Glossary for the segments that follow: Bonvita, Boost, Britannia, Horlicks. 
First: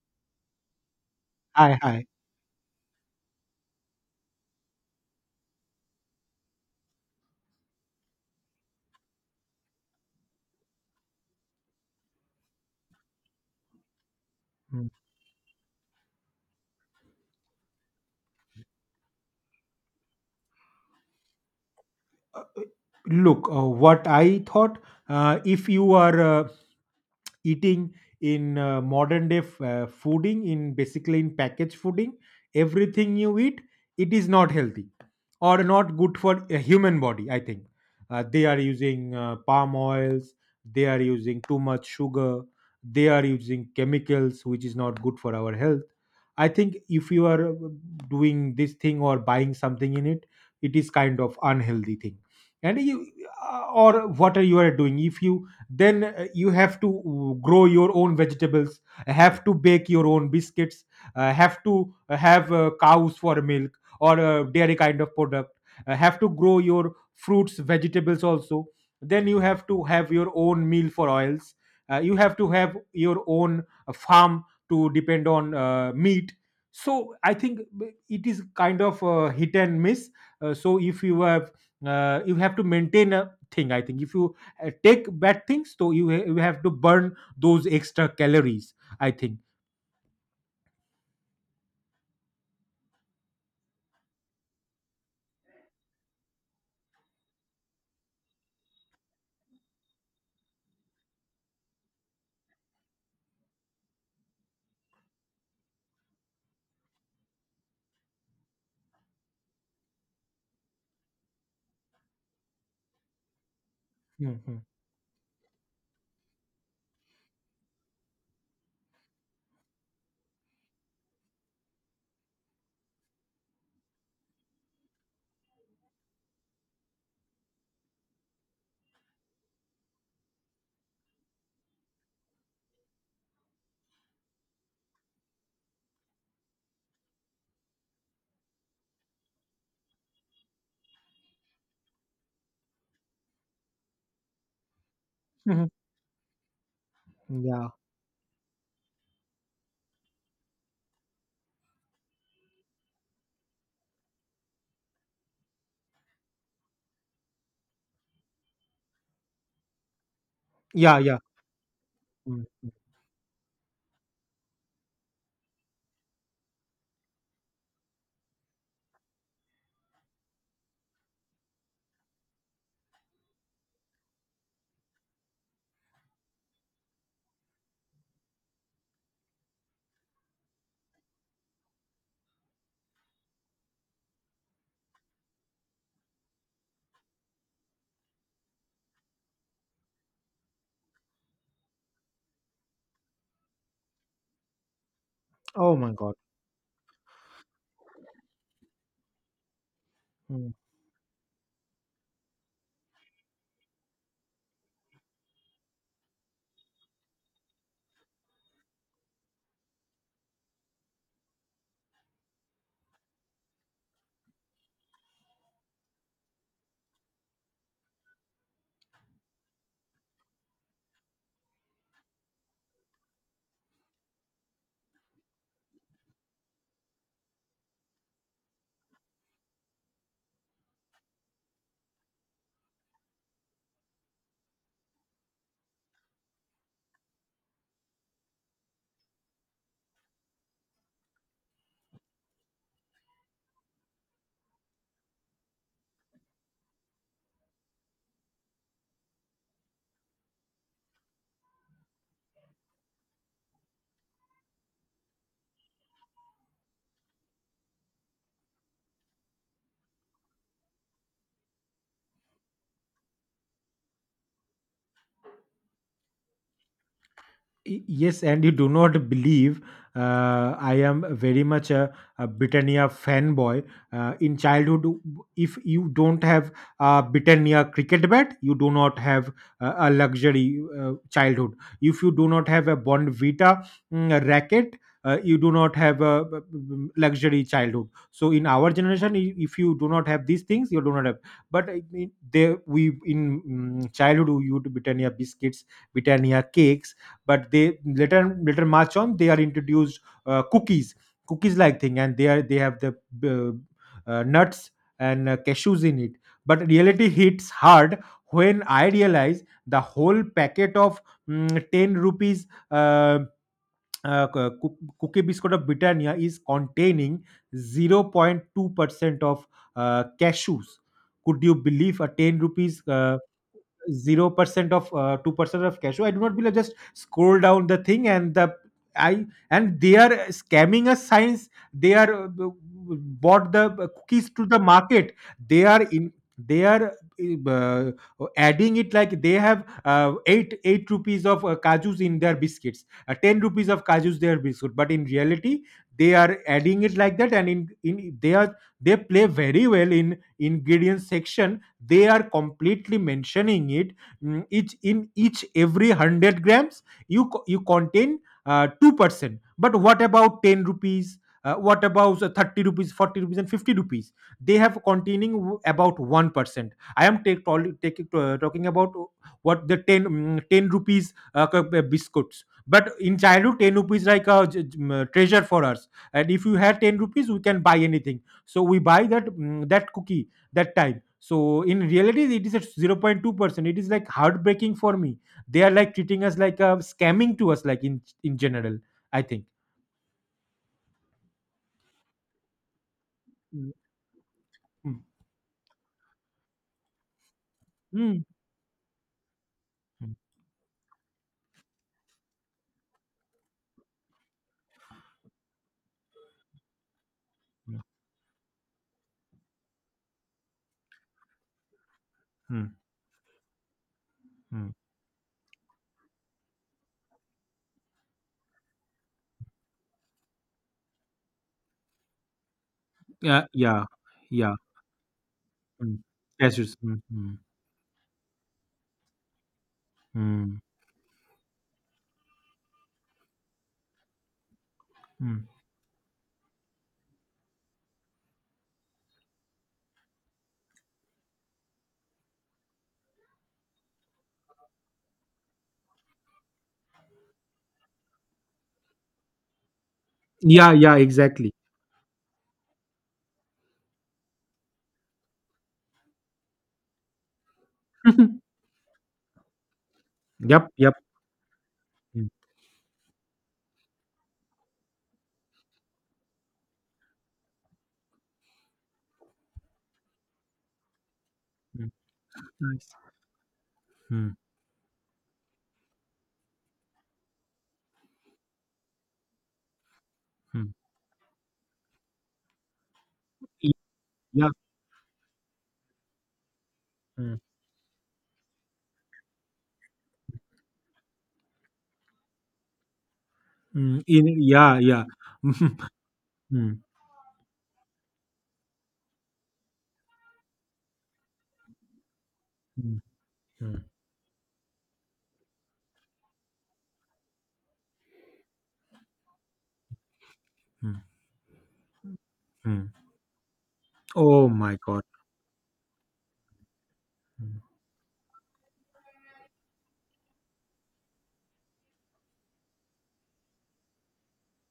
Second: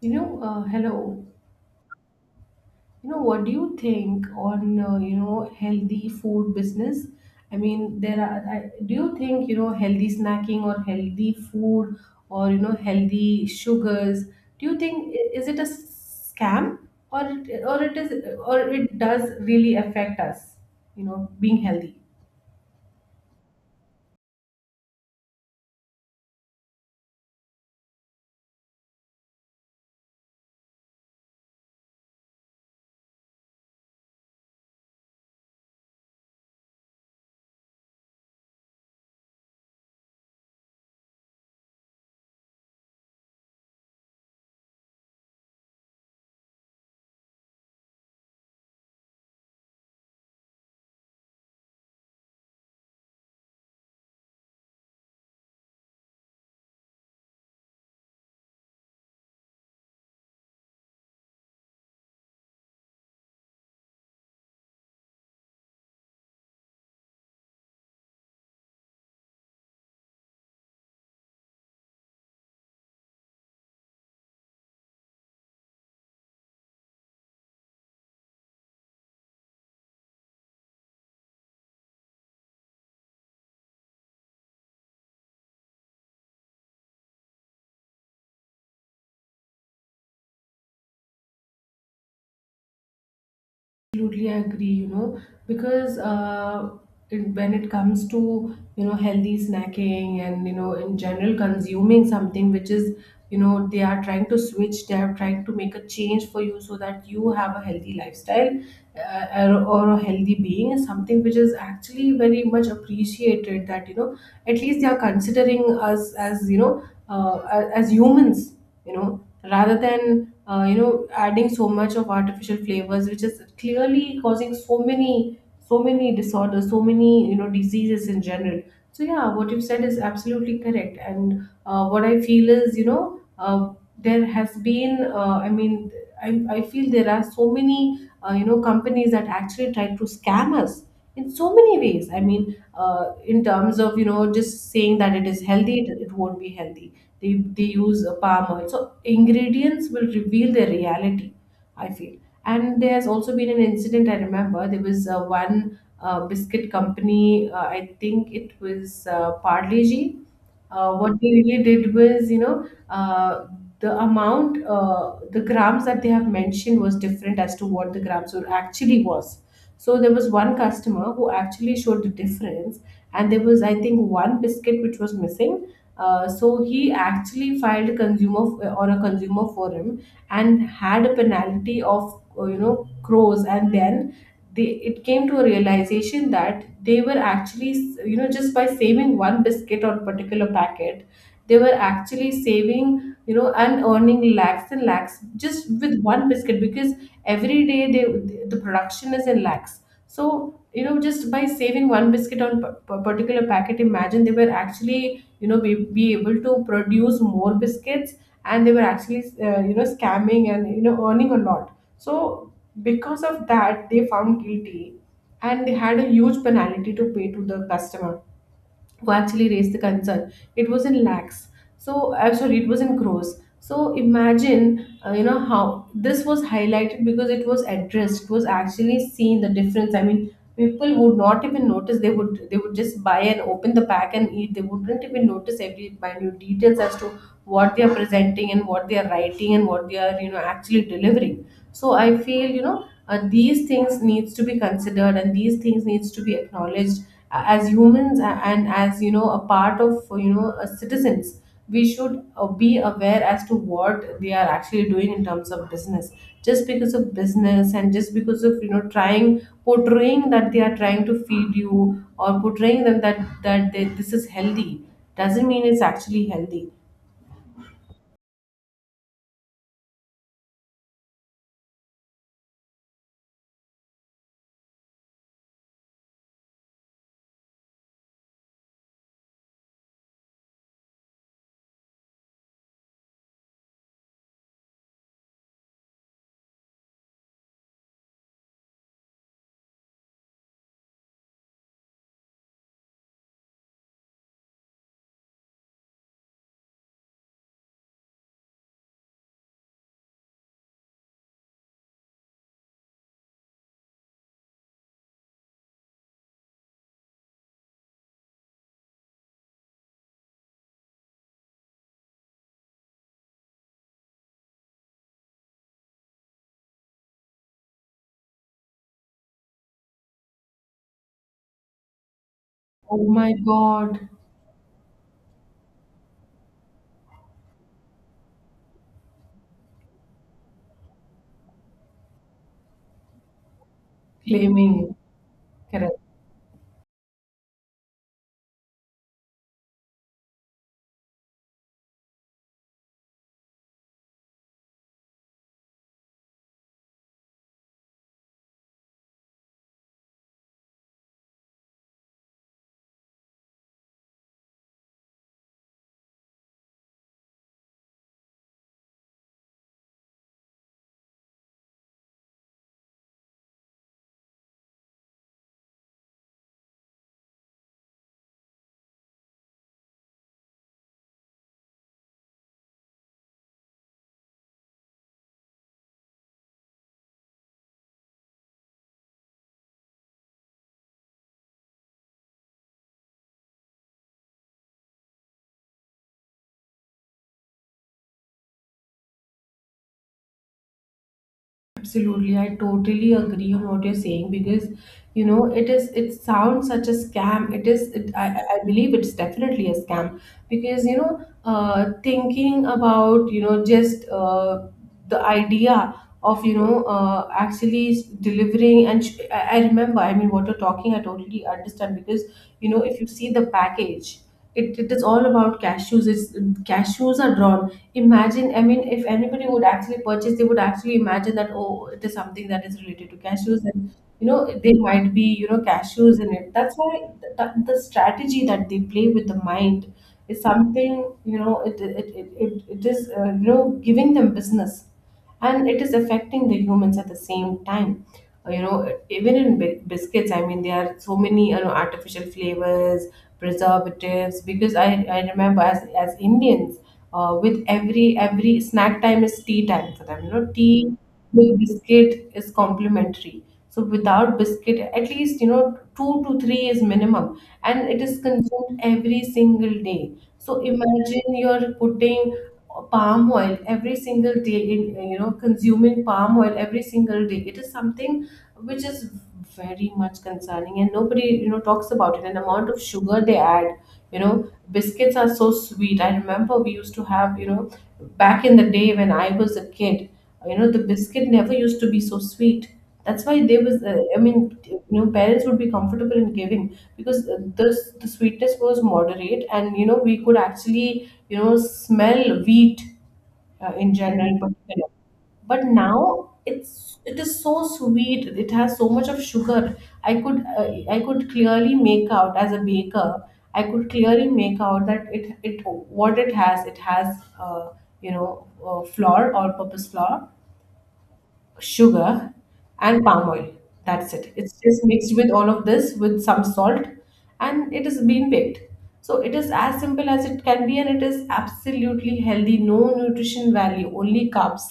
Hello. Hi, hi. What do you think on healthy food business? I mean, there are. Do you think healthy snacking or healthy food or healthy sugars? Do you Mm. think is it a scam, or it, or it is or it does really affect us? Being healthy. Look, what I thought, if you are eating in modern day fooding, in basically in packaged fooding, everything you eat, it is not healthy or not good for a human body, I think. They are using palm oils, they are using too much sugar, they are using chemicals which is not good for our health. I think if you are doing this thing or buying something in it, it is kind of unhealthy thing. And you, or what are you are doing? If you, then you have to grow your own vegetables, have to bake your own biscuits, have to have cows for milk, or dairy kind of product, have to grow your fruits vegetables also. Then you have to have your own meal for oils, you have to have your own farm to depend on meat. So I think it is kind of hit and miss. So if you have, you have to maintain a thing, I think. If you take bad things, so you, you have to burn those extra calories, I think. Absolutely agree, because when it comes to, healthy snacking and, in general consuming something which is, they are trying to switch, they are trying to make a change for you so that you have a healthy lifestyle, or a healthy being is something which is actually very much appreciated. That, at Mhm. least they are considering us as, as humans, you know, rather than adding so much of artificial flavors, which is clearly causing so many disorders, so many diseases in general. So yeah, what you said is absolutely correct. And what I feel is, there has been, I mean, I feel there are so many companies that actually try to scam us in so many ways. I mean, in terms of, just saying that it is Mhm. healthy, it won't be healthy. They Yeah. use a palm oil, so ingredients will reveal their reality, I feel. And there has also been an incident, I remember. There was one biscuit company. I think it was parle g Yeah. Yeah. What they really did was, Mm. The amount, the grams that they have mentioned was different as to what the grams were actually was. So there was one customer who actually showed the difference, and there was, I think, one biscuit which was missing. So he actually filed a consumer or a consumer forum, and had a penalty of, crores. And then they it came to a realization that they were actually, just by saving one biscuit or particular packet, they were actually saving, and earning lakhs and lakhs just Oh my with God. one biscuit. Because every day they, the production is in lakhs. So, just by saving one biscuit on particular packet, imagine they were actually, be able to produce more biscuits. And they were actually, scamming and, earning a lot. So, because of that, they found guilty, and they had a huge penalty to pay to the customer who actually raised the concern. It was in lakhs. So I'm sorry, it was in crores. So imagine, how this was highlighted, because it was addressed. It was actually seen the difference. I mean, people would not even notice. They would, just buy and open the pack and eat. They wouldn't even notice every minute details as to what they are presenting, and what they are writing, and what they are actually delivering. So I feel, these things needs to be considered, and these things needs to be acknowledged. As humans, and as, a part of, citizens, we should be aware as to what they are actually doing in terms of business. Just because of business and just because of, trying, portraying that they are trying to feed you, or portraying them that they, this is healthy, doesn't mean it's actually healthy. Yes, and you do not believe. I am very much a Britannia fanboy. In childhood, if you don't have a Britannia cricket bat, you do not have a luxury childhood. If you do not have a Bonvita, racket, you do not have a luxury childhood. So in our generation, if you do not have these things, you do not have. But I mean, they we in childhood you used Britannia biscuits, Britannia cakes. But they later march on they are introduced cookies, like thing, and they have the nuts, and cashews in it. But reality hits hard when I realize the whole packet of 10 rupees cookie biscuit of Britannia is containing 0.2% of cashews. Could you believe a 10 rupees Oh my god. 0% of 2% of cash flow? I do not believe, just scroll down the thing. And the, I and they are scamming us science. They are bought the cookies to the Claiming. market. they are Correct. in they are uh, adding it like they have 8 rupees of kajus in their biscuits, 10 rupees of kajus their biscuit. But in reality, they are adding it like that. And in they are, they play very well in ingredients section, they are completely mentioning it. Each in each every 100 grams, you you contain 2%. But what about 10 rupees? What about 30 rupees, 40 rupees, and 50 rupees? They have containing, about 1%. I am talking about what the 10 rupees biscuits, but in childhood 10 rupees like a treasure for us. And if you have 10 rupees, we can buy anything. So we buy that cookie that time. So in reality, it is at 0.2%. It is like heartbreaking for me. They are like treating us like a scamming to us, like in general, I think. Absolutely, I totally agree on Mm, what you're saying, because mm, it sounds such a scam. I, mm. I I believe it's definitely a scam, because thinking about, you know just the idea of, Mm, actually delivering and I remember. I mean, what you're talking, I totally understand, because mm, if you see the package, mm. It is all about cashews. Cashews are drawn. Imagine, I mean, if anybody would actually purchase, they would actually imagine that, oh, it is something that is related to Yeah, cashews. yeah, And, yeah. they might be, Mm. cashews in it. Yes, That's yes. Mm, why mm, the strategy that they play with the mind is mm, something, it is, giving them business, mm. and it is affecting the humans at the same time. Uh, you know even in biscuits, I mean, there are so many artificial flavors, preservatives. Because I remember, as Indians, with every snack time is tea time for them. You know, Yeah, tea yeah, with exactly. biscuit is complimentary, so without biscuit at least, two to three is minimum. And it is consumed every single day. So Yep, yep. imagine, you're Mm, putting palm oil every single day in, consuming palm oil every single day. It is something which is very much concerning, and nobody talks mm. about it. And amount of Nice. sugar they add. you Mm, know biscuits are so sweet. I remember we used to have, back in the day when I was a kid, mm. the biscuit never used to be so sweet. That's why they was, I mean, Yeah. Parents would be comfortable in giving, because Mm, this the sweetness was moderate. And we could actually, smell wheat, in mm. general in Yeah, particular. yeah. But now, Mm, it is so sweet, it has so much of sugar. i could uh, I could clearly make out as a mm, baker, I could mm, clearly make out that it what it has, it has uh, you know flour, all purpose flour, mm, sugar, mm. and palm oil. That's it. Oh It's my just God. mixed with all of this with some salt, Mm. and it is being baked. So it is as simple as it can be, and it is absolutely healthy, no nutrition value, only carbs,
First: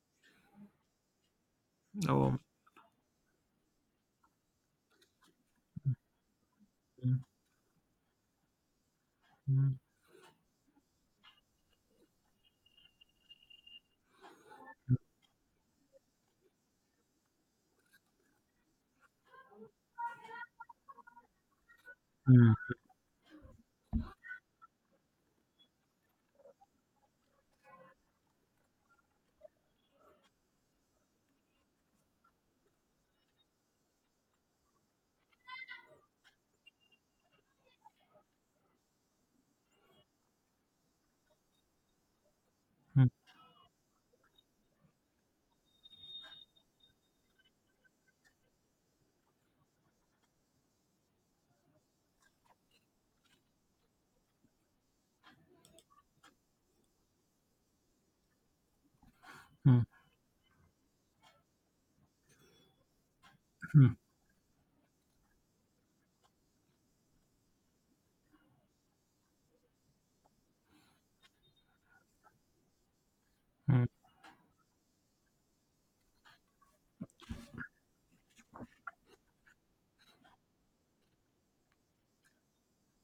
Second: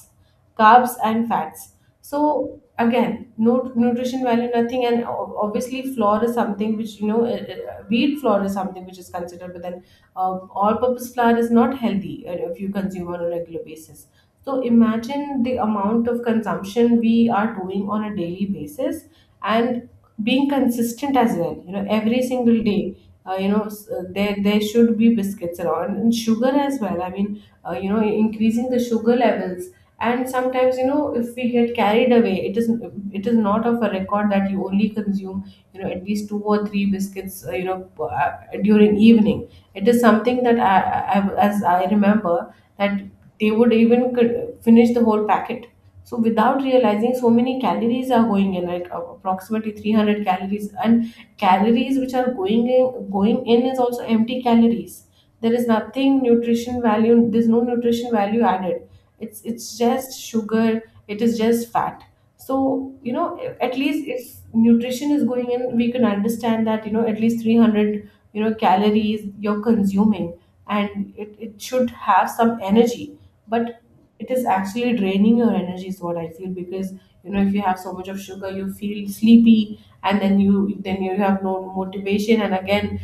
carbs and fats. Oh. So again, no nutrition value, nothing, and obviously flour is something which, Mm, wheat flour is something which is considered, but mm. then, all-purpose flour is not healthy, if you consume on a regular basis. So imagine the amount of consumption we are doing on a daily basis, and being consistent as well. Every single Mm, day, there should be biscuits around, and sugar as well. I mean, increasing the sugar levels. And sometimes, if we get carried away, it is not of a record that you only consume, at least two or three biscuits, during evening. It is something that, as I remember, that mm, they would even finish the whole packet. So without realizing, so many calories are going in, like approximately 300 calories. And calories which are going in, is also empty calories. There is nothing nutrition value, there's no nutrition value added. It's mm, just sugar, it is just fat. So, at mm, least if nutrition is going in, we can understand that, at least 300 calories you're consuming, and it should have some energy. But mm, it is actually draining your energy, is what I feel. Because, if you have so much of sugar, you feel sleepy, and then you have no motivation. And again,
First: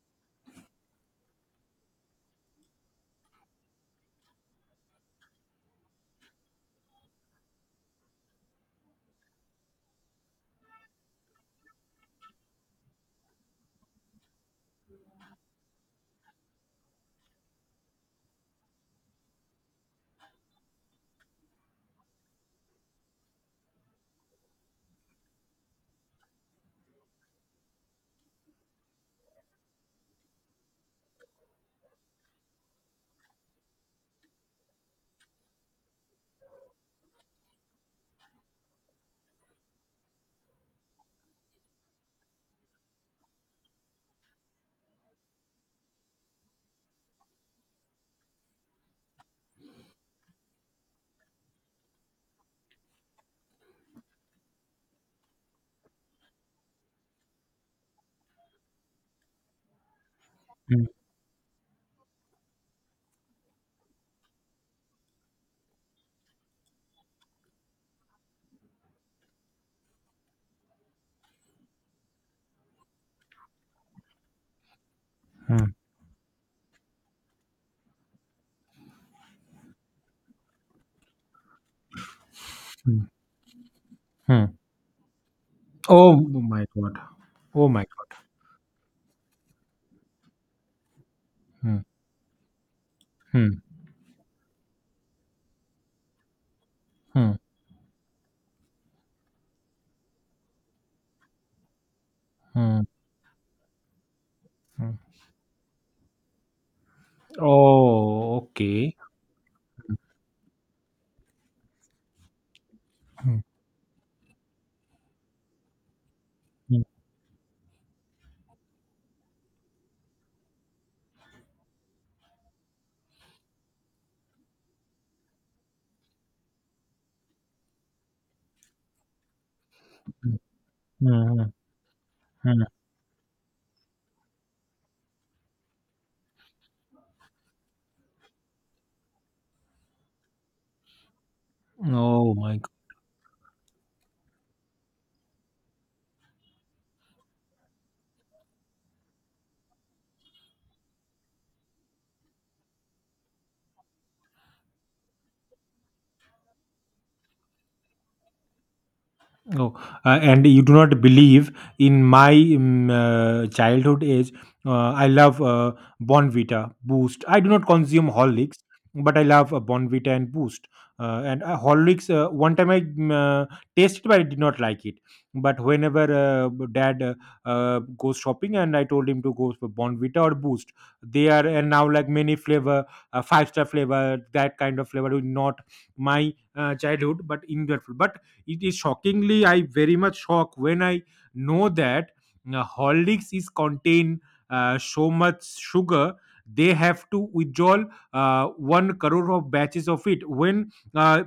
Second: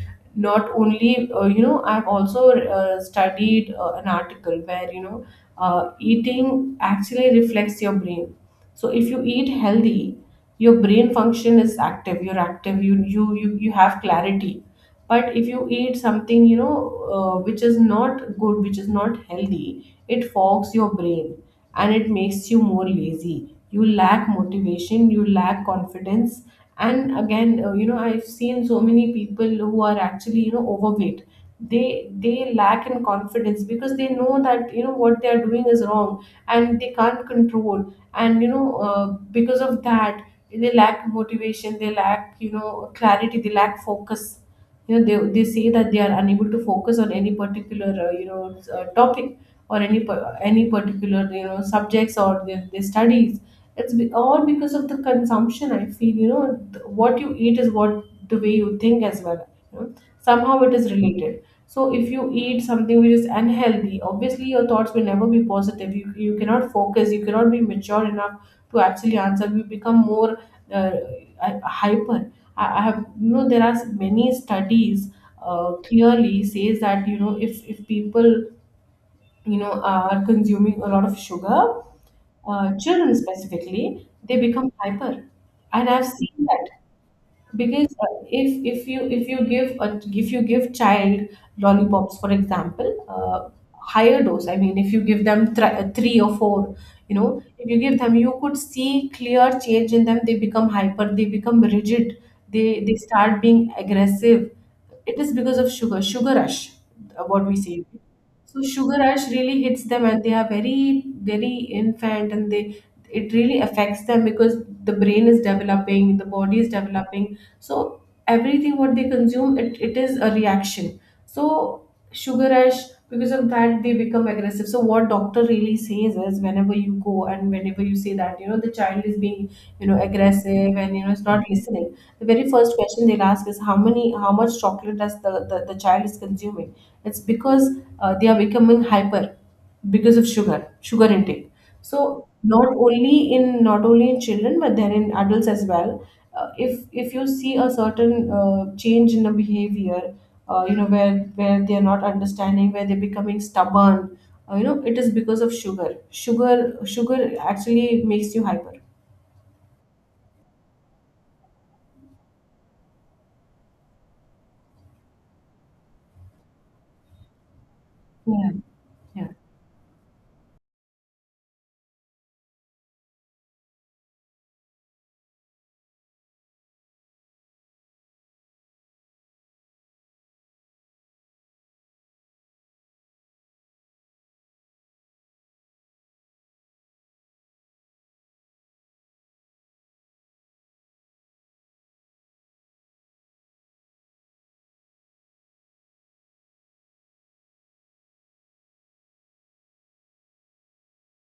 not only, I've also studied an article where, eating actually reflects your brain. So if you eat healthy, your brain function is active, you're active, you have clarity. But if you eat something, which is not good, which is not healthy, it fogs your brain, and it makes you more lazy, you lack motivation, you lack confidence. And again, I've seen so many people who are actually, overweight. They lack in confidence, because they know that, what they are doing is wrong, and they can't control. And, because of that, they lack motivation, they lack, clarity, they lack focus. They say that they are unable to focus on any particular, topic, or any any particular, subjects, or their studies. All because of the consumption, I feel. What you eat is what, the way you think as well, you know? Somehow it mm, is related. So if you eat something which is unhealthy, obviously your thoughts will never be positive, you cannot focus, you cannot be mature enough to actually answer. You become more uh, hyper. I have, you know, there are many studies mm, clearly says that, you know, if people, you know, are consuming a lot of sugar, mm, children specifically, they mm. become hyper. And I've Oh seen my that. god. Oh my Because god. If you give child Mm, lollipops, for example, uh, mm, higher dose. I mean, if you give them three or four, you mm, know, if you give them, you could see clear change in them. They become hyper, they become rigid. mm, They start being aggressive. mm. It is because of sugar rush, what we say. So Okay. sugar rush really hits them, and they are very very infant, and they it Mm, really affects them because the brain is developing, the body is mm, developing. So everything what they consume, it is a reaction. So sugar rush, because of that, they become aggressive. So what doctor really says is whenever you go and whenever you say that, you know, the child is being, you know, mm, aggressive, and you mm, know it's not mm. listening, the very first question they'll ask is how much chocolate does the child is consuming. It's because they are becoming hyper because of sugar intake. So Oh my not only in children but then in adults as well. If you see a certain change in the behavior, you know, where they are not understanding, where they're becoming stubborn. You know, it is because of sugar. Sugar actually makes you hyper. Oh, and you do not believe in my childhood age. I love Bonvita, Boost. I do not consume Yeah, Horlicks, but I yeah. love Bonvita and Boost. And Horlicks, one time I tasted, but I did not like it. But whenever Dad goes shopping, and I told him to go for Bonvita or Boost, they are, and now like many flavor, five-star flavor, that kind of flavor, not my childhood, but in that, it is shockingly, I very much shocked when I know that Horlicks is contain so much sugar. They have to withdraw uh, 1 crore of batches of it, when uh,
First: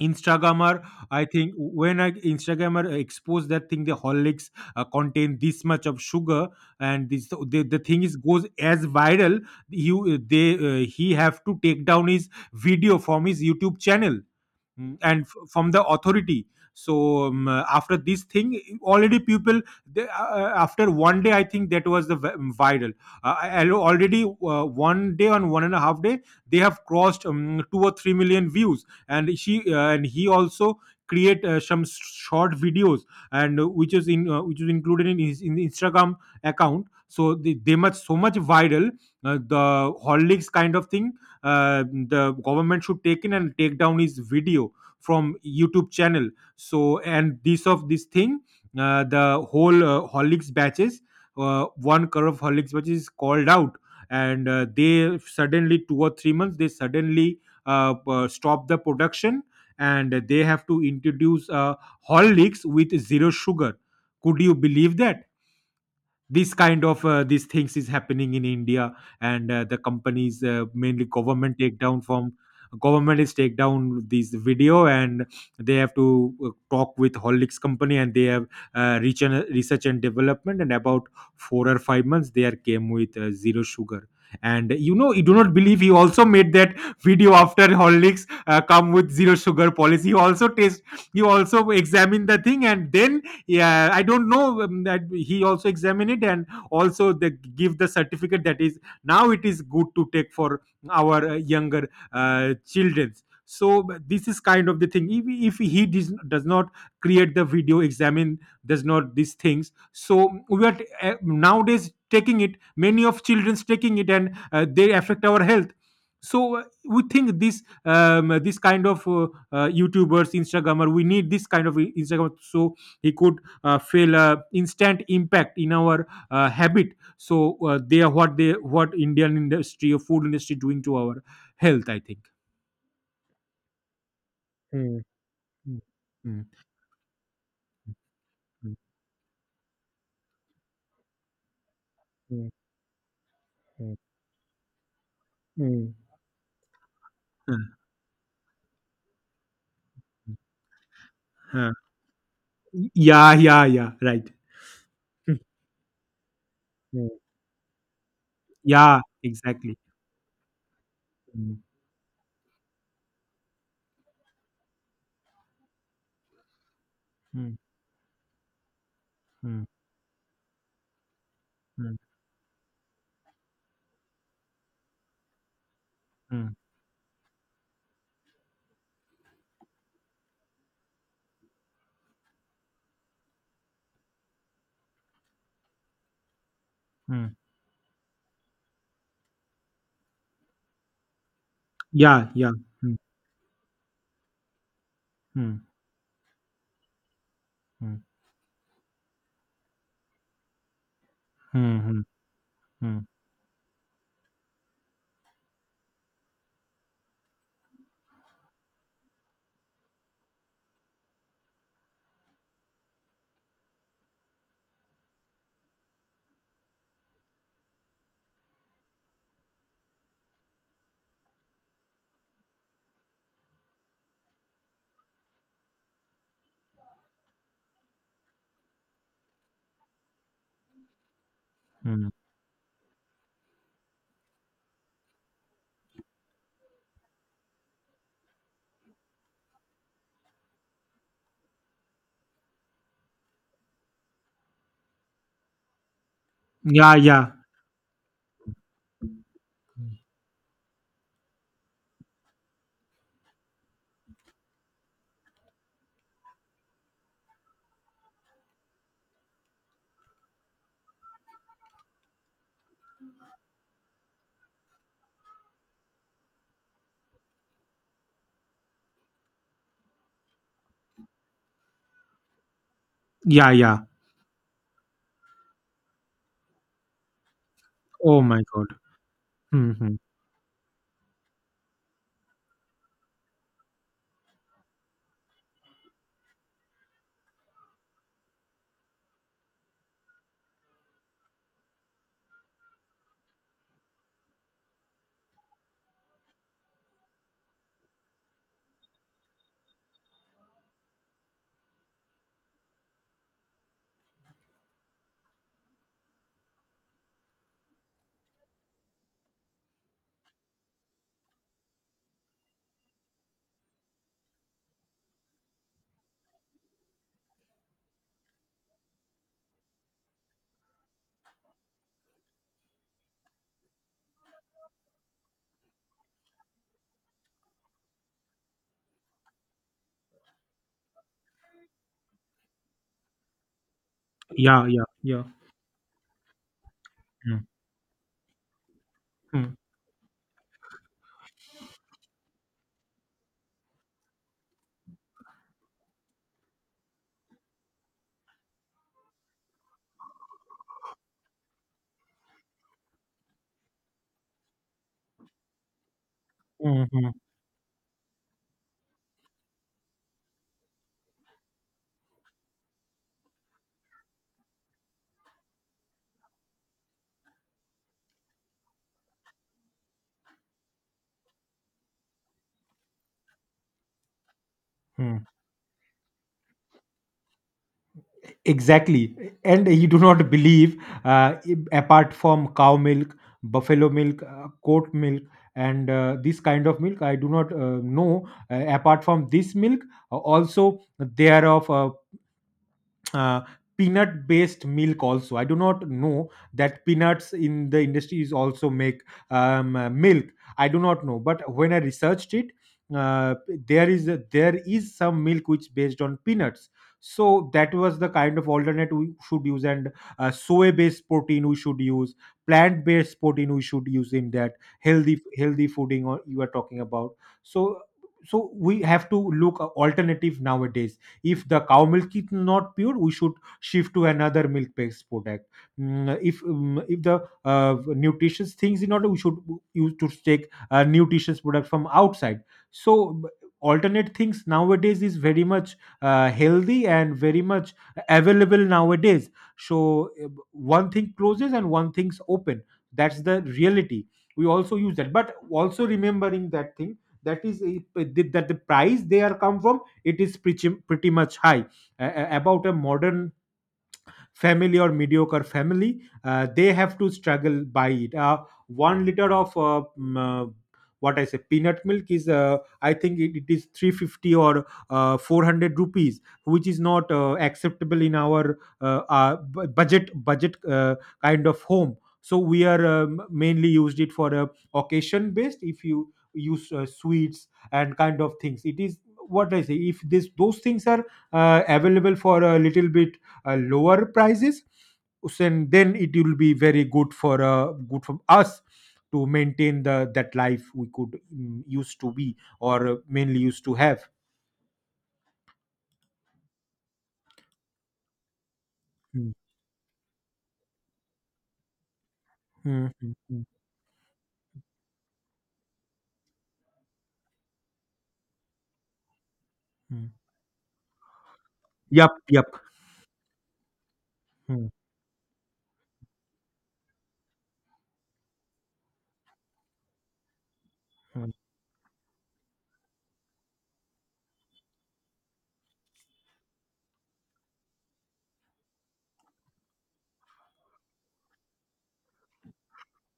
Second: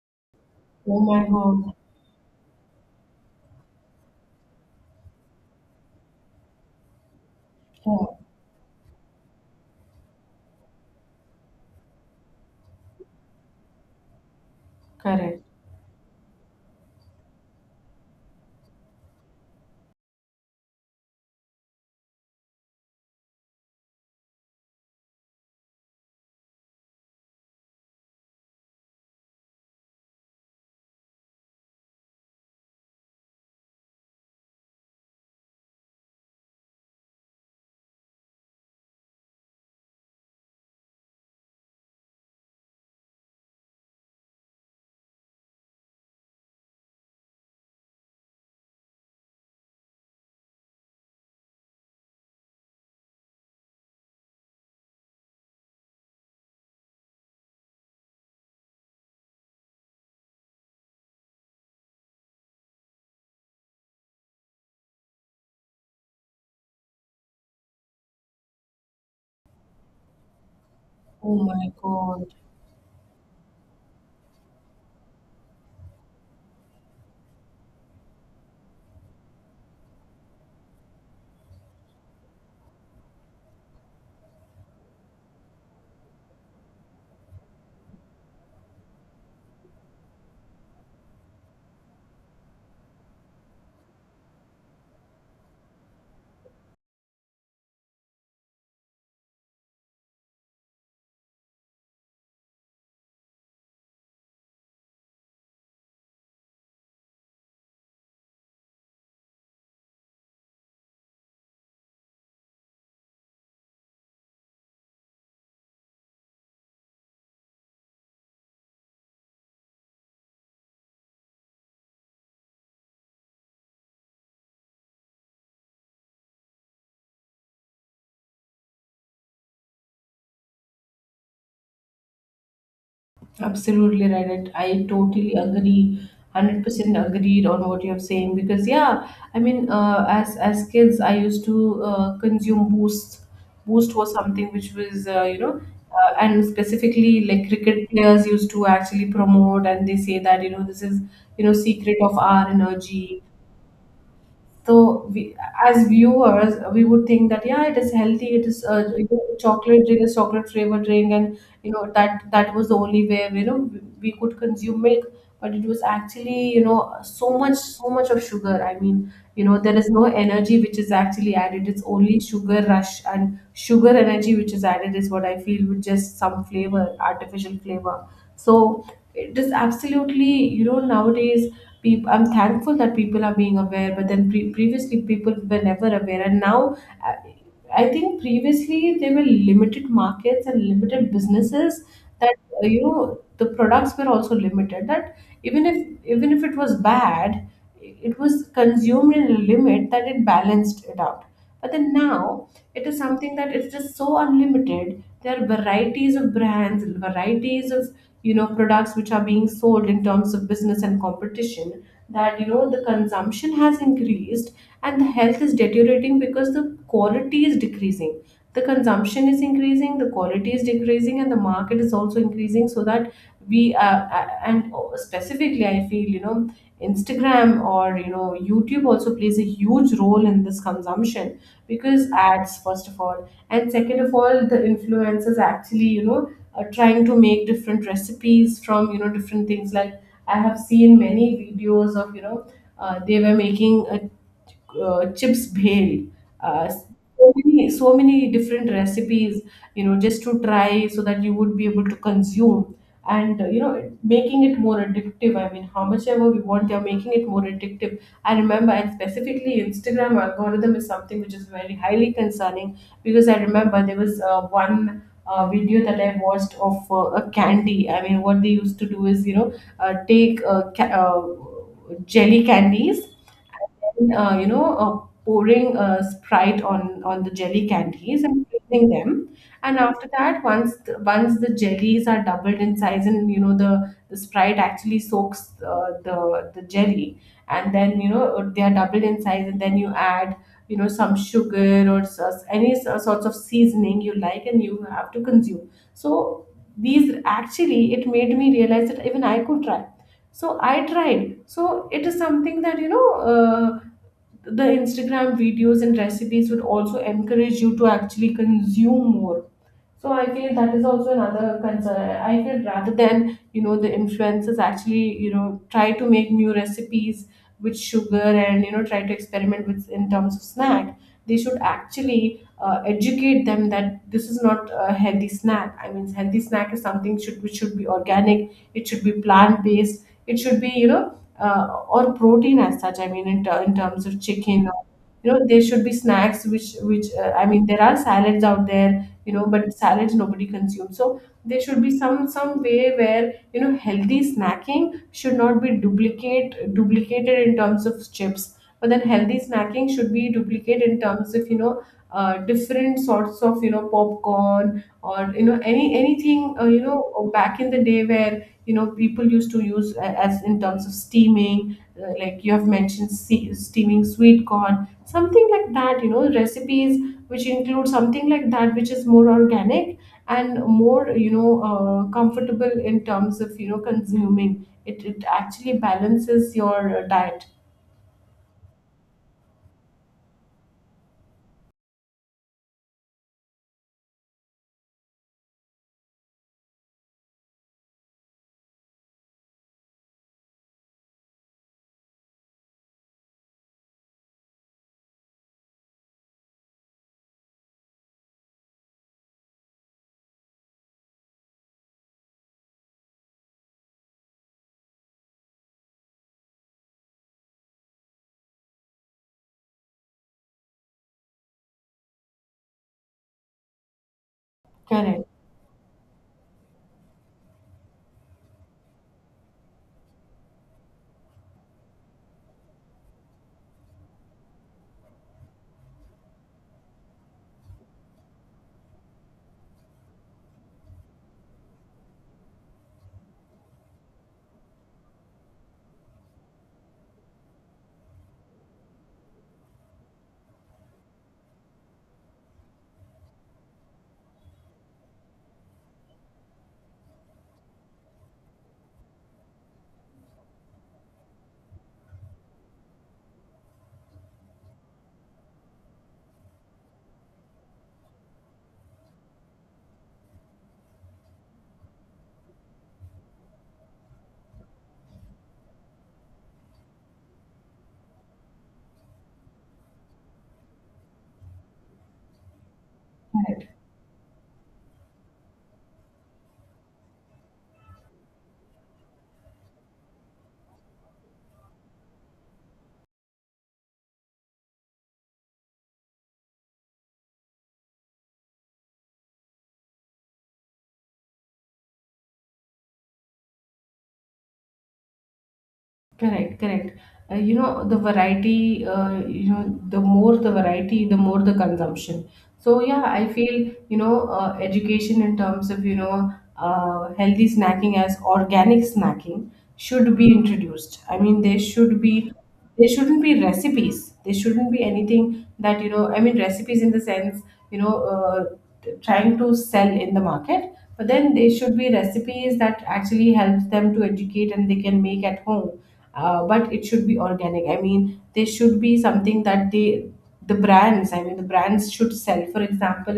instagrammer, Oh my I think, god. when I instagrammer exposed that thing, the Horlicks contain this much of sugar. And this, the thing is Yeah. goes as viral. You they He have to take down his video from his YouTube channel. Mm, and Correct. from the authority. So after this thing, already people, after one day, I think that was the viral. I already one day on 1.5 day, they have crossed 2 or 3 million views. And she uh, and he also create some short videos, and which is included in the Instagram account. So they much so much viral, the Horlicks kind of thing. The government should take in and take down his video from YouTube channel. So, and this of this thing, the whole Horlicks batches, one curve of Horlicks batches is called out. And they suddenly 2 or 3 months, they suddenly stop the production, and they have to introduce Horlicks with zero sugar. Could you believe that this kind of these things is happening in India? And the companies, mainly Oh government, my take down god. from, government is take down this video. And they have to talk with Horlicks company, and they have research and development, and about 4 or 5 months they are came with zero sugar. And you know, you do not believe, he also made that video after Horlicks come with zero sugar policy. He also examined the thing, and then, yeah, I don't know that he also examined it. And also they give the certificate that is, now it is good to take for our younger children's. So this is kind of the thing, if he does not create the video examine, does not these things, so we are nowadays taking it, many of children's taking it, and they affect our health. So we think this this kind of youtubers instagrammer, we need this kind of Instagram. So he could feel instant impact in our habit. So they are what they what Indian industry or food industry doing to our health, I think. Absolutely right. And I Mm, totally mm. agree. Mm. 100% agreed on what you're saying, because yeah, I mean, as kids, I used to Mm, consume Boost. Boost mm, was something which was, you know, mm, and specifically like mm. cricket players used to actually promote, and they say that, you know, this is, you know, Uh, uh, secret of our energy. yeah, yeah, yeah, right. So we, as viewers, we would Mm, think that yeah, it is healthy. It is, yeah, you know, exactly. chocolate drink, is chocolate flavored drink, and Mm, you know that that was the only way, you know, we could consume milk. But it was actually, you know, so mm, much so much of sugar. I mean, you know mm, there is no energy which is actually added. It's mm, only sugar rush and sugar energy which is added is what I feel, with just some mm, flavor, artificial flavor. So it is absolutely, you know, nowadays, peop I'm thankful that people are being aware, but then previously people were never aware, and now I mm. I think previously there were limited markets and limited businesses, Yeah, that yeah. You Mm, know, the products were also limited. That mm, even if even if it was bad, mm, it was consumed in a limit that it balanced it out. But mm, then mm, now it is mm, something that is just so unlimited. There are varieties of brands and varieties of, you know, products which are being sold in terms of business and competition, that, you know, the consumption has increased, and the health is deteriorating because the quality is decreasing, the consumption is increasing, the quality is decreasing, and the market is also increasing. So that we, and specifically I feel, you know, Instagram or, you know, YouTube also plays a huge role in this consumption, because mm. ads first of all, and second of all the influencers actually, you know, are trying to make different recipes from, you know, different things. Like I have seen many videos of, you know, they were making a chips bhel, uh, Yeah, so yeah, many so many different recipes, you know, just to try so that you would be able to consume. And you know, making it more addictive. I mean, how much ever we want, they are making it more addictive. I remember, and specifically Instagram algorithm is something which is very highly concerning, because I remember there was one video that I watched of a candy. I mean, what they used to do is, you know, take jelly candies, yeah, yeah. and then, you know, pouring Sprite on the jelly Oh candies my and god. freezing them. And Mhm. after that, once the jellies are doubled in size, and you know the Sprite actually soaks, the jelly, and then, you know, they are doubled in size, and then you add, you know, some sugar or any sorts of seasoning you like, and you have to consume. So these, actually it made me realize that even I could try. So I tried. So it is something that, you know, the Instagram videos and recipes would also encourage you to actually consume more. So I feel that is also another concern. I feel rather than, you know, the influencers actually, you know, try to make new recipes with sugar, and, you know, try to experiment with in terms of snack, they should actually educate them that this is not a healthy snack. I mean, healthy snack is something should which should be organic. It should be plant based. It should be, you know, or protein as such. I mean, in terms of Yeah, chicken or, yeah, yeah. you know, there should be snacks which Mm, I mean, there are salads out there, you know, but salads nobody consumes. So there should be some way where, you know, healthy snacking should not be duplicated in terms of chips, but then healthy snacking should be duplicated in terms of, you know, different sorts of, you know, popcorn or, you know, anything, you mm, know, mm. Back in the day where, you know, people used to use as in terms of steaming, like you have mentioned steaming sweet corn, something like that, you know, recipes which includes something like that, which is more organic and more, you know, comfortable in terms of, you know, consuming Hmm. it actually balances your diet. Exactly. And you do not believe, apart from cow milk, buffalo milk, goat milk, and this kind of milk, I do not know. Apart from this milk, also there of uh, peanut based milk, also I do not know that peanuts in the industry is also make milk. I do not know, but when I researched it, uh, there is there is some milk which based on peanuts. So that was the kind of alternate we should use. And soy based protein we should use, plant based protein we should use in that healthy Correct. Fooding, or you are talking about. So so we have to look a alternative nowadays. If the cow milk is not pure, we should shift to another milk based product. If the nutritious things in order, we should use to take nutritious product from outside. So alternate things nowadays is very much healthy, and very much available nowadays. So one thing closes and one thing's open. That's the reality. We also use that, but also remembering that thing, that is that the price they are come from, it is pretty, pretty much high. About a modern family or mediocre family, they have to struggle by it. 1 liter of what I say peanut milk is I think it is 350 or 400 rupees, which is not acceptable in our budget kind of home. So we are mainly Correct. used it for a occasion based. If you use sweets and kind of things, it is what I say. If this those things are available for a little bit lower prices, so and then it will be very good for us to maintain the that life we could, used to be, or mainly used to have. Correct. Correct. You know, the variety, Mm, you know, the more the variety, the more the consumption. So mm, yeah, mm, I mm, feel, you know, education in terms of, you know, healthy snacking as organic snacking mm. should be introduced. I mean, Yep, yep. there shouldn't be recipes, there Mm, shouldn't be anything that, you know, I mean recipes in the sense, you know, trying to sell in the market, but mm. then there should be recipes that actually helps them to educate, and they can make at home. But it should be organic. I mean, there should be something that the brands, I mean, the brands should sell, for example.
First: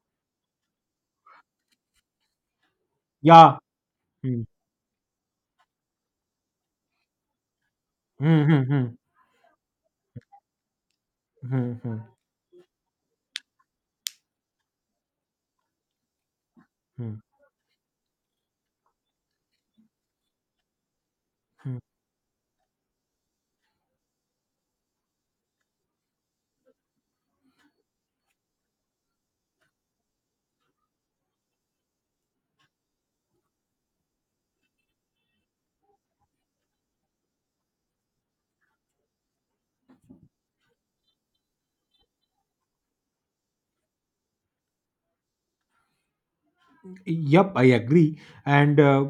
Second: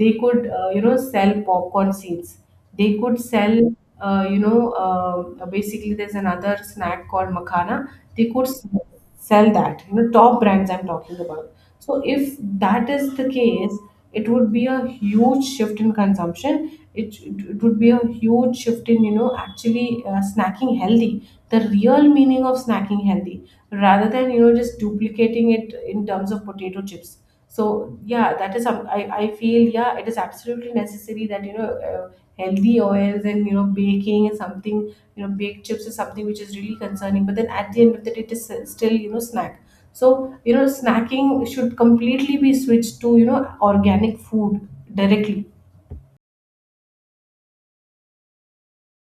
They could, you know, sell popcorn seeds. They could Yeah. sell, you Mm, know, basically there's another snack called Makhana. They mm, could mm, mm, sell that, you know, top brands I'm talking about. mm, So mm, if that is the case, it would be a huge shift in consumption. It, mm, it it would be a huge shift in, you know, actually snacking healthy, the mm. real meaning of snacking healthy, rather than, you know, just duplicating it in terms of potato chips. So yeah, that is some, I feel. Yeah, it is absolutely necessary that, you know, healthy oils, and you know baking is something, you know, baked chips is something which is really concerning, but then at the end of the day it is still, you know, snack. So, you know, snacking should completely be switched to, you know, organic food directly. Yep, I agree. And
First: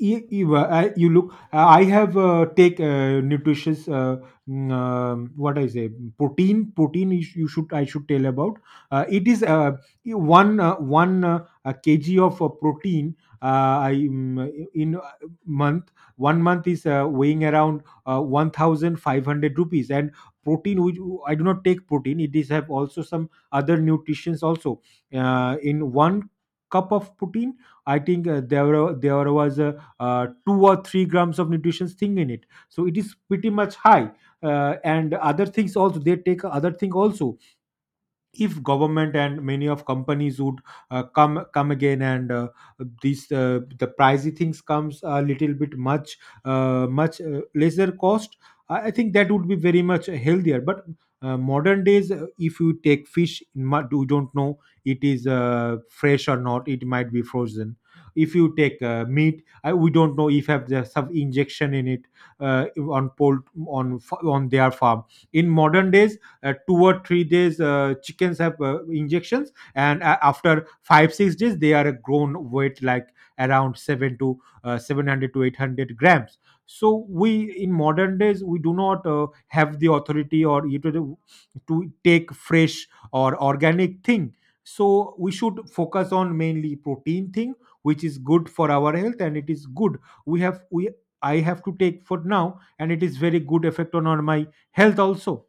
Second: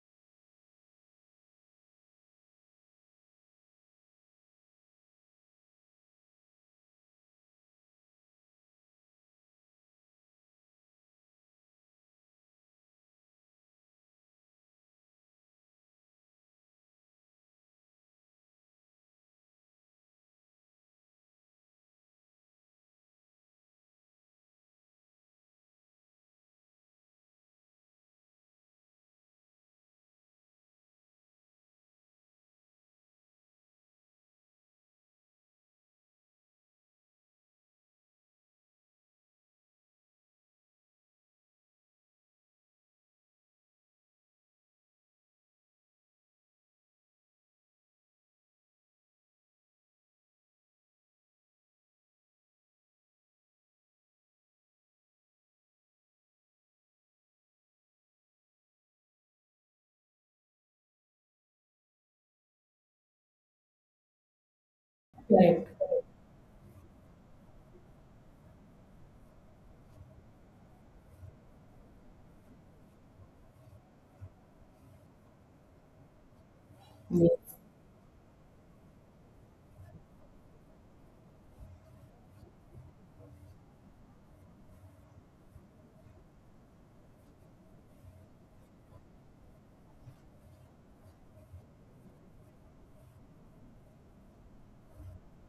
y- you look. I have take nutritious, what I say, protein. You, you should, I should tell about. It is one kg of protein. I, in month one month is weighing around 1500 rupees. And protein, which I do not take protein, it is have also some other nutritions also in one cup of protein, I think there was a, 2 or 3 grams of nutrition thing in it, so it is pretty much high. And other things also, they take other thing also if government and many of companies would come again and these, the pricey things comes a little bit much, much lesser cost. I think that would be very much healthier. But modern days, if you take fish, you don't know it is fresh or not, it might be frozen. If you take meat, I, we don't know if have the some injection in it, uh, on pol on fa- on their farm in Correct. modern days. 2 or 3 days, chickens have injections, and after 5 6 days, they are a grown weight like around seven to, 700 to 800 grams. So we, in modern days, we do not have the authority or you to take fresh or organic thing. So we should focus on mainly protein thing, which is good for our health, and it is good. We have we I have to take for now, and it is very good effect on my health also.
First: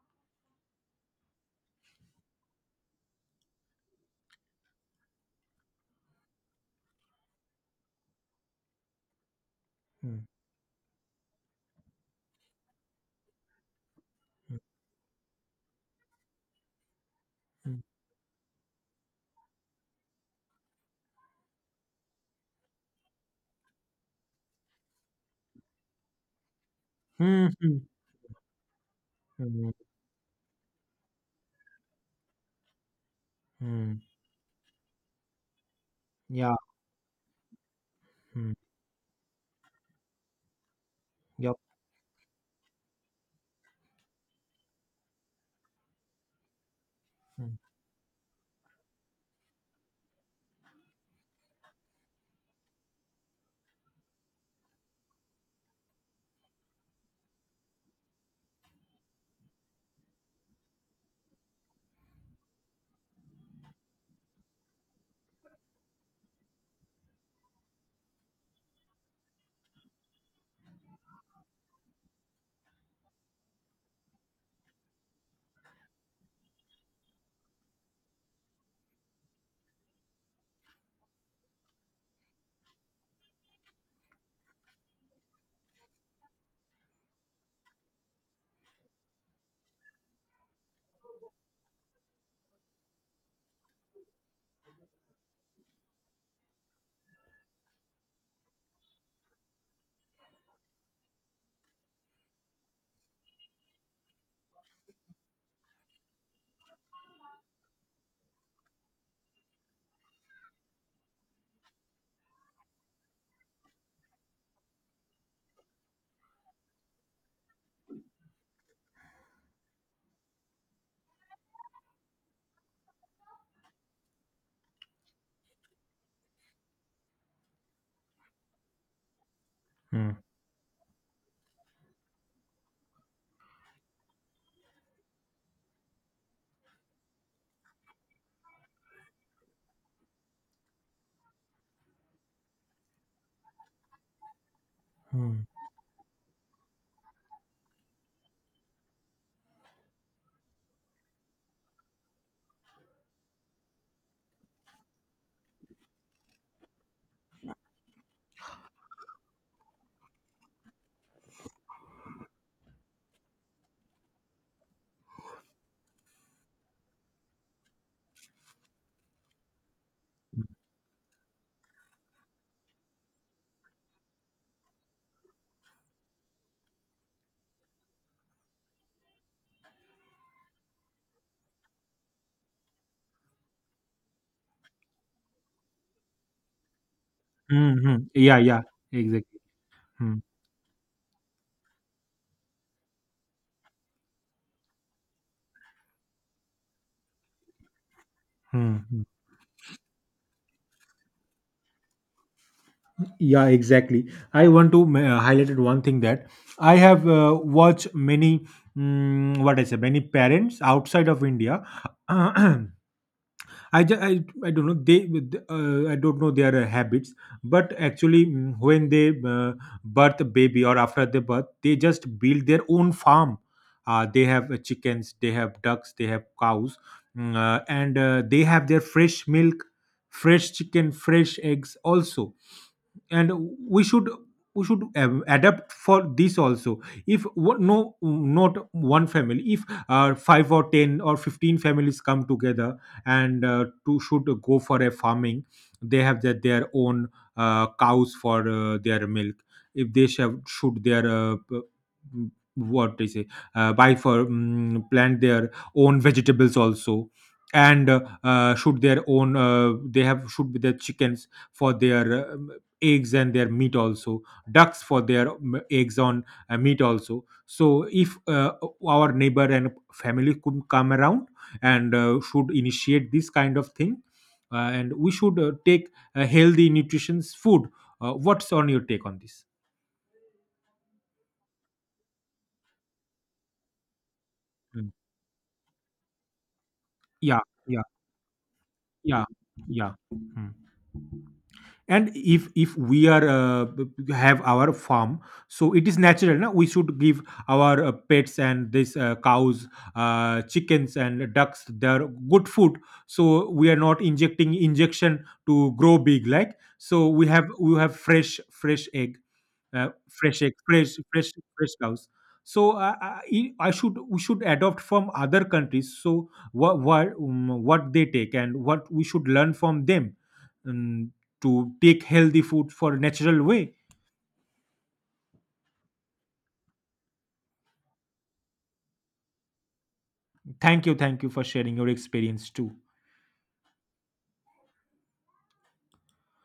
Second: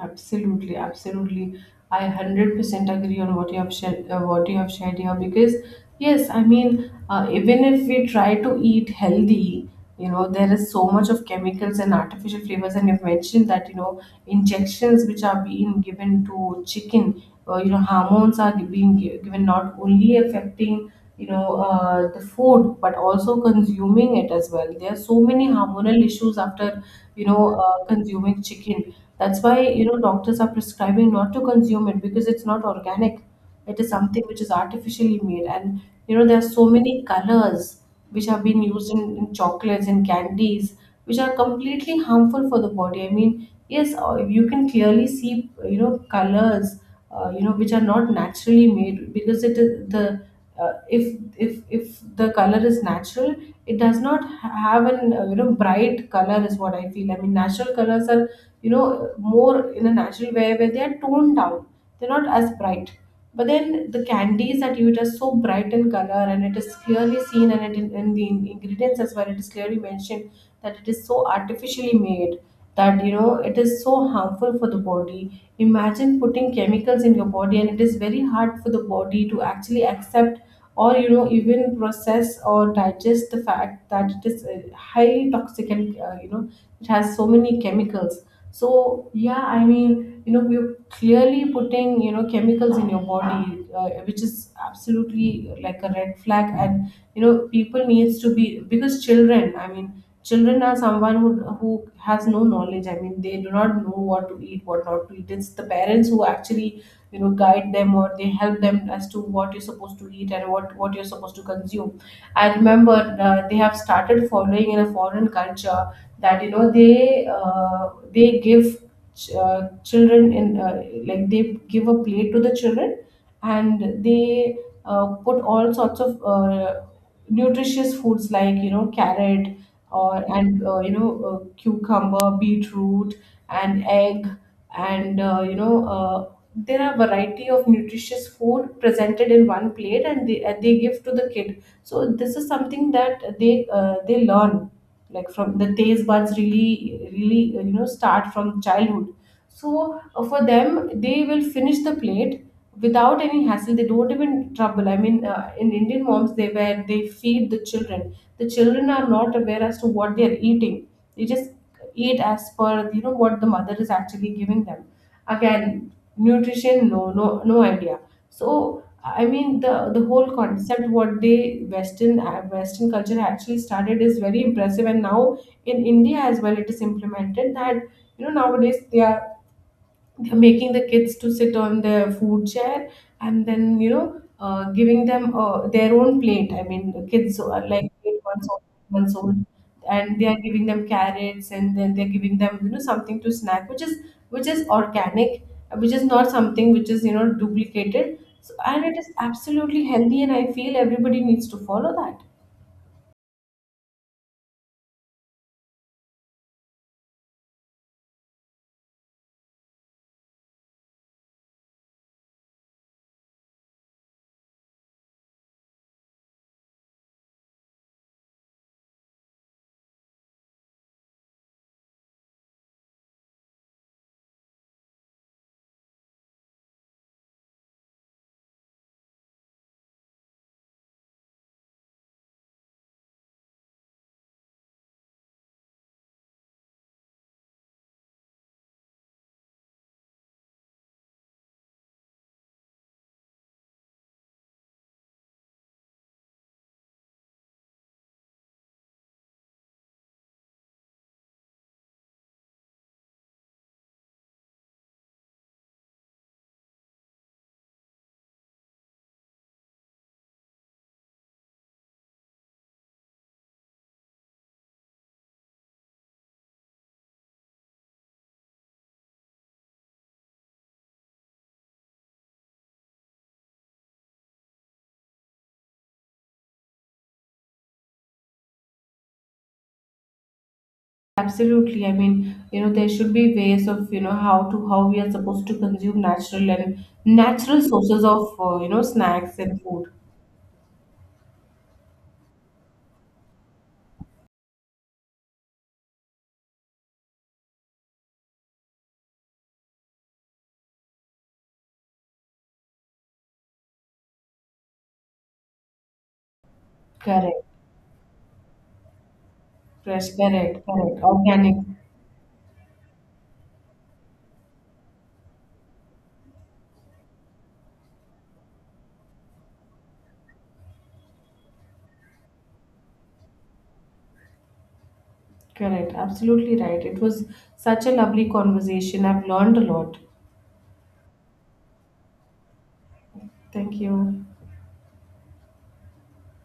Absolutely, absolutely. I 100% agree on what you have shared, what you have shared here, because yes, I mean, even if we try to eat healthy, you Mm. know, there is so much of chemicals and artificial flavors, and you've mentioned that, you know, injections which are being given to chicken, you Mm. know, hormones are being given, not only affecting, you know, the food, but also consuming it as well. There are so many hormonal issues after, you know, Mhm. consuming chicken. That's why, Mhm. you know, doctors are prescribing not to consume it because it's not organic. Mm. It is Mm. something which is artificially made, and you know, there are Yeah. so many colors which have Mm. been used in chocolates and candies, which are Yup. completely harmful for the body. I mean, yes, you can clearly see, you know, colors, you know, Mm. which are not naturally made, because it is the if the color is natural, it does not have an, you know, bright color, is what I feel. I mean, natural colors are, you know, more in a natural way where they are toned down. They're not as bright, but then the candies that you eat are so bright in color, and it is clearly seen, and it in the ingredients as well, it is clearly mentioned that it is so artificially made, that you know it is so harmful for the body. Imagine putting chemicals in your body, and it is very hard for the body to actually accept, or you know, even process or digest the fact that it is highly toxic, and you know, it has so many chemicals. So yeah, I mean, you know, we clearly putting, you know, chemicals in your body, which is absolutely like a red flag, and you know people needs to be, because children, I mean, children are someone who has no knowledge. I mean, they do not know what to eat, what not to eat. It's the parents who actually, you know, guide them, or they help them as to what you're supposed to eat, and what you're supposed to consume. I remember, they have started following in a foreign culture, that, you know, they give children in, like they give a plate to the children, and they put all sorts of nutritious foods, like, you know, carrot Mm. or, and, you know, cucumber, beetroot and egg, and you know, there are variety of nutritious food presented in one plate, and they give to the kid. So this is something that they learn, like Mm. from the taste buds, really really, you know, start from childhood. So for them, they will finish the plate without any hassle. They don't even trouble. I mean, in Indian moms, they where they feed the children. The children are not aware as to what they are eating. They just eat as per, you know, what the mother is actually giving them. Again, nutrition, no, no, no idea. So I mean, the whole concept what they, Western culture actually started, is very impressive, and now in India as well, it is implemented that, you know, nowadays they're making the kids to sit on their food chair, and then, you know, giving them, their own plate. I mean, the kids are like Mhm. eight Yeah, months old yeah. months old Exactly. and Mm. they are giving them carrots, and then they're giving them, you know, something to snack which is, which is organic, which is not something which is, you know, duplicated. So, and it Mhm. is absolutely healthy, and I feel everybody needs to follow that. Yeah, exactly. I want to highlight one thing that I have watched many, what I say, many parents outside of India. I don't know they, I don't know their habits, but actually, when they birth a baby or after the birth, they just build their own farm. They have chickens, they have ducks, they have cows, and they have their fresh milk, fresh chicken, fresh eggs also. And we should adapt for this also. If no, not one family, if 5 or 10 or 15 families come together and to should go for a farming. They have their own cows for their milk. If they shall should their what they say, buy for plant their own vegetables also, and shoot their own, they have should be their chickens for their um, eggs and their meat also, ducks for their eggs on meat also. So if our neighbor and family could come around and should initiate this kind of thing, and we should take healthy nutritious food. What's on your take on this? Absolutely. I mean, you know, there should be ways of, you know, how Mm. we are supposed to consume natural and Yeah, natural yeah, sources of, you know, yeah, snacks and food. yeah. Hmm. And if we are have our farm, so it is natural. Now we should give our pets and this, cows, chickens, and ducks their good food. So we are not injecting injection to grow big, like. So we Correct. have we have fresh egg. Fresh, correct, fresh correct. fresh Organic. fresh cows. So I should, we should adopt from other countries, so what what they take and what we should learn from them. Um, to take healthy food for natural way. Correct. Absolutely right. It was such a lovely conversation. I've learned a lot. Thank you, for sharing your experience too. Thank you.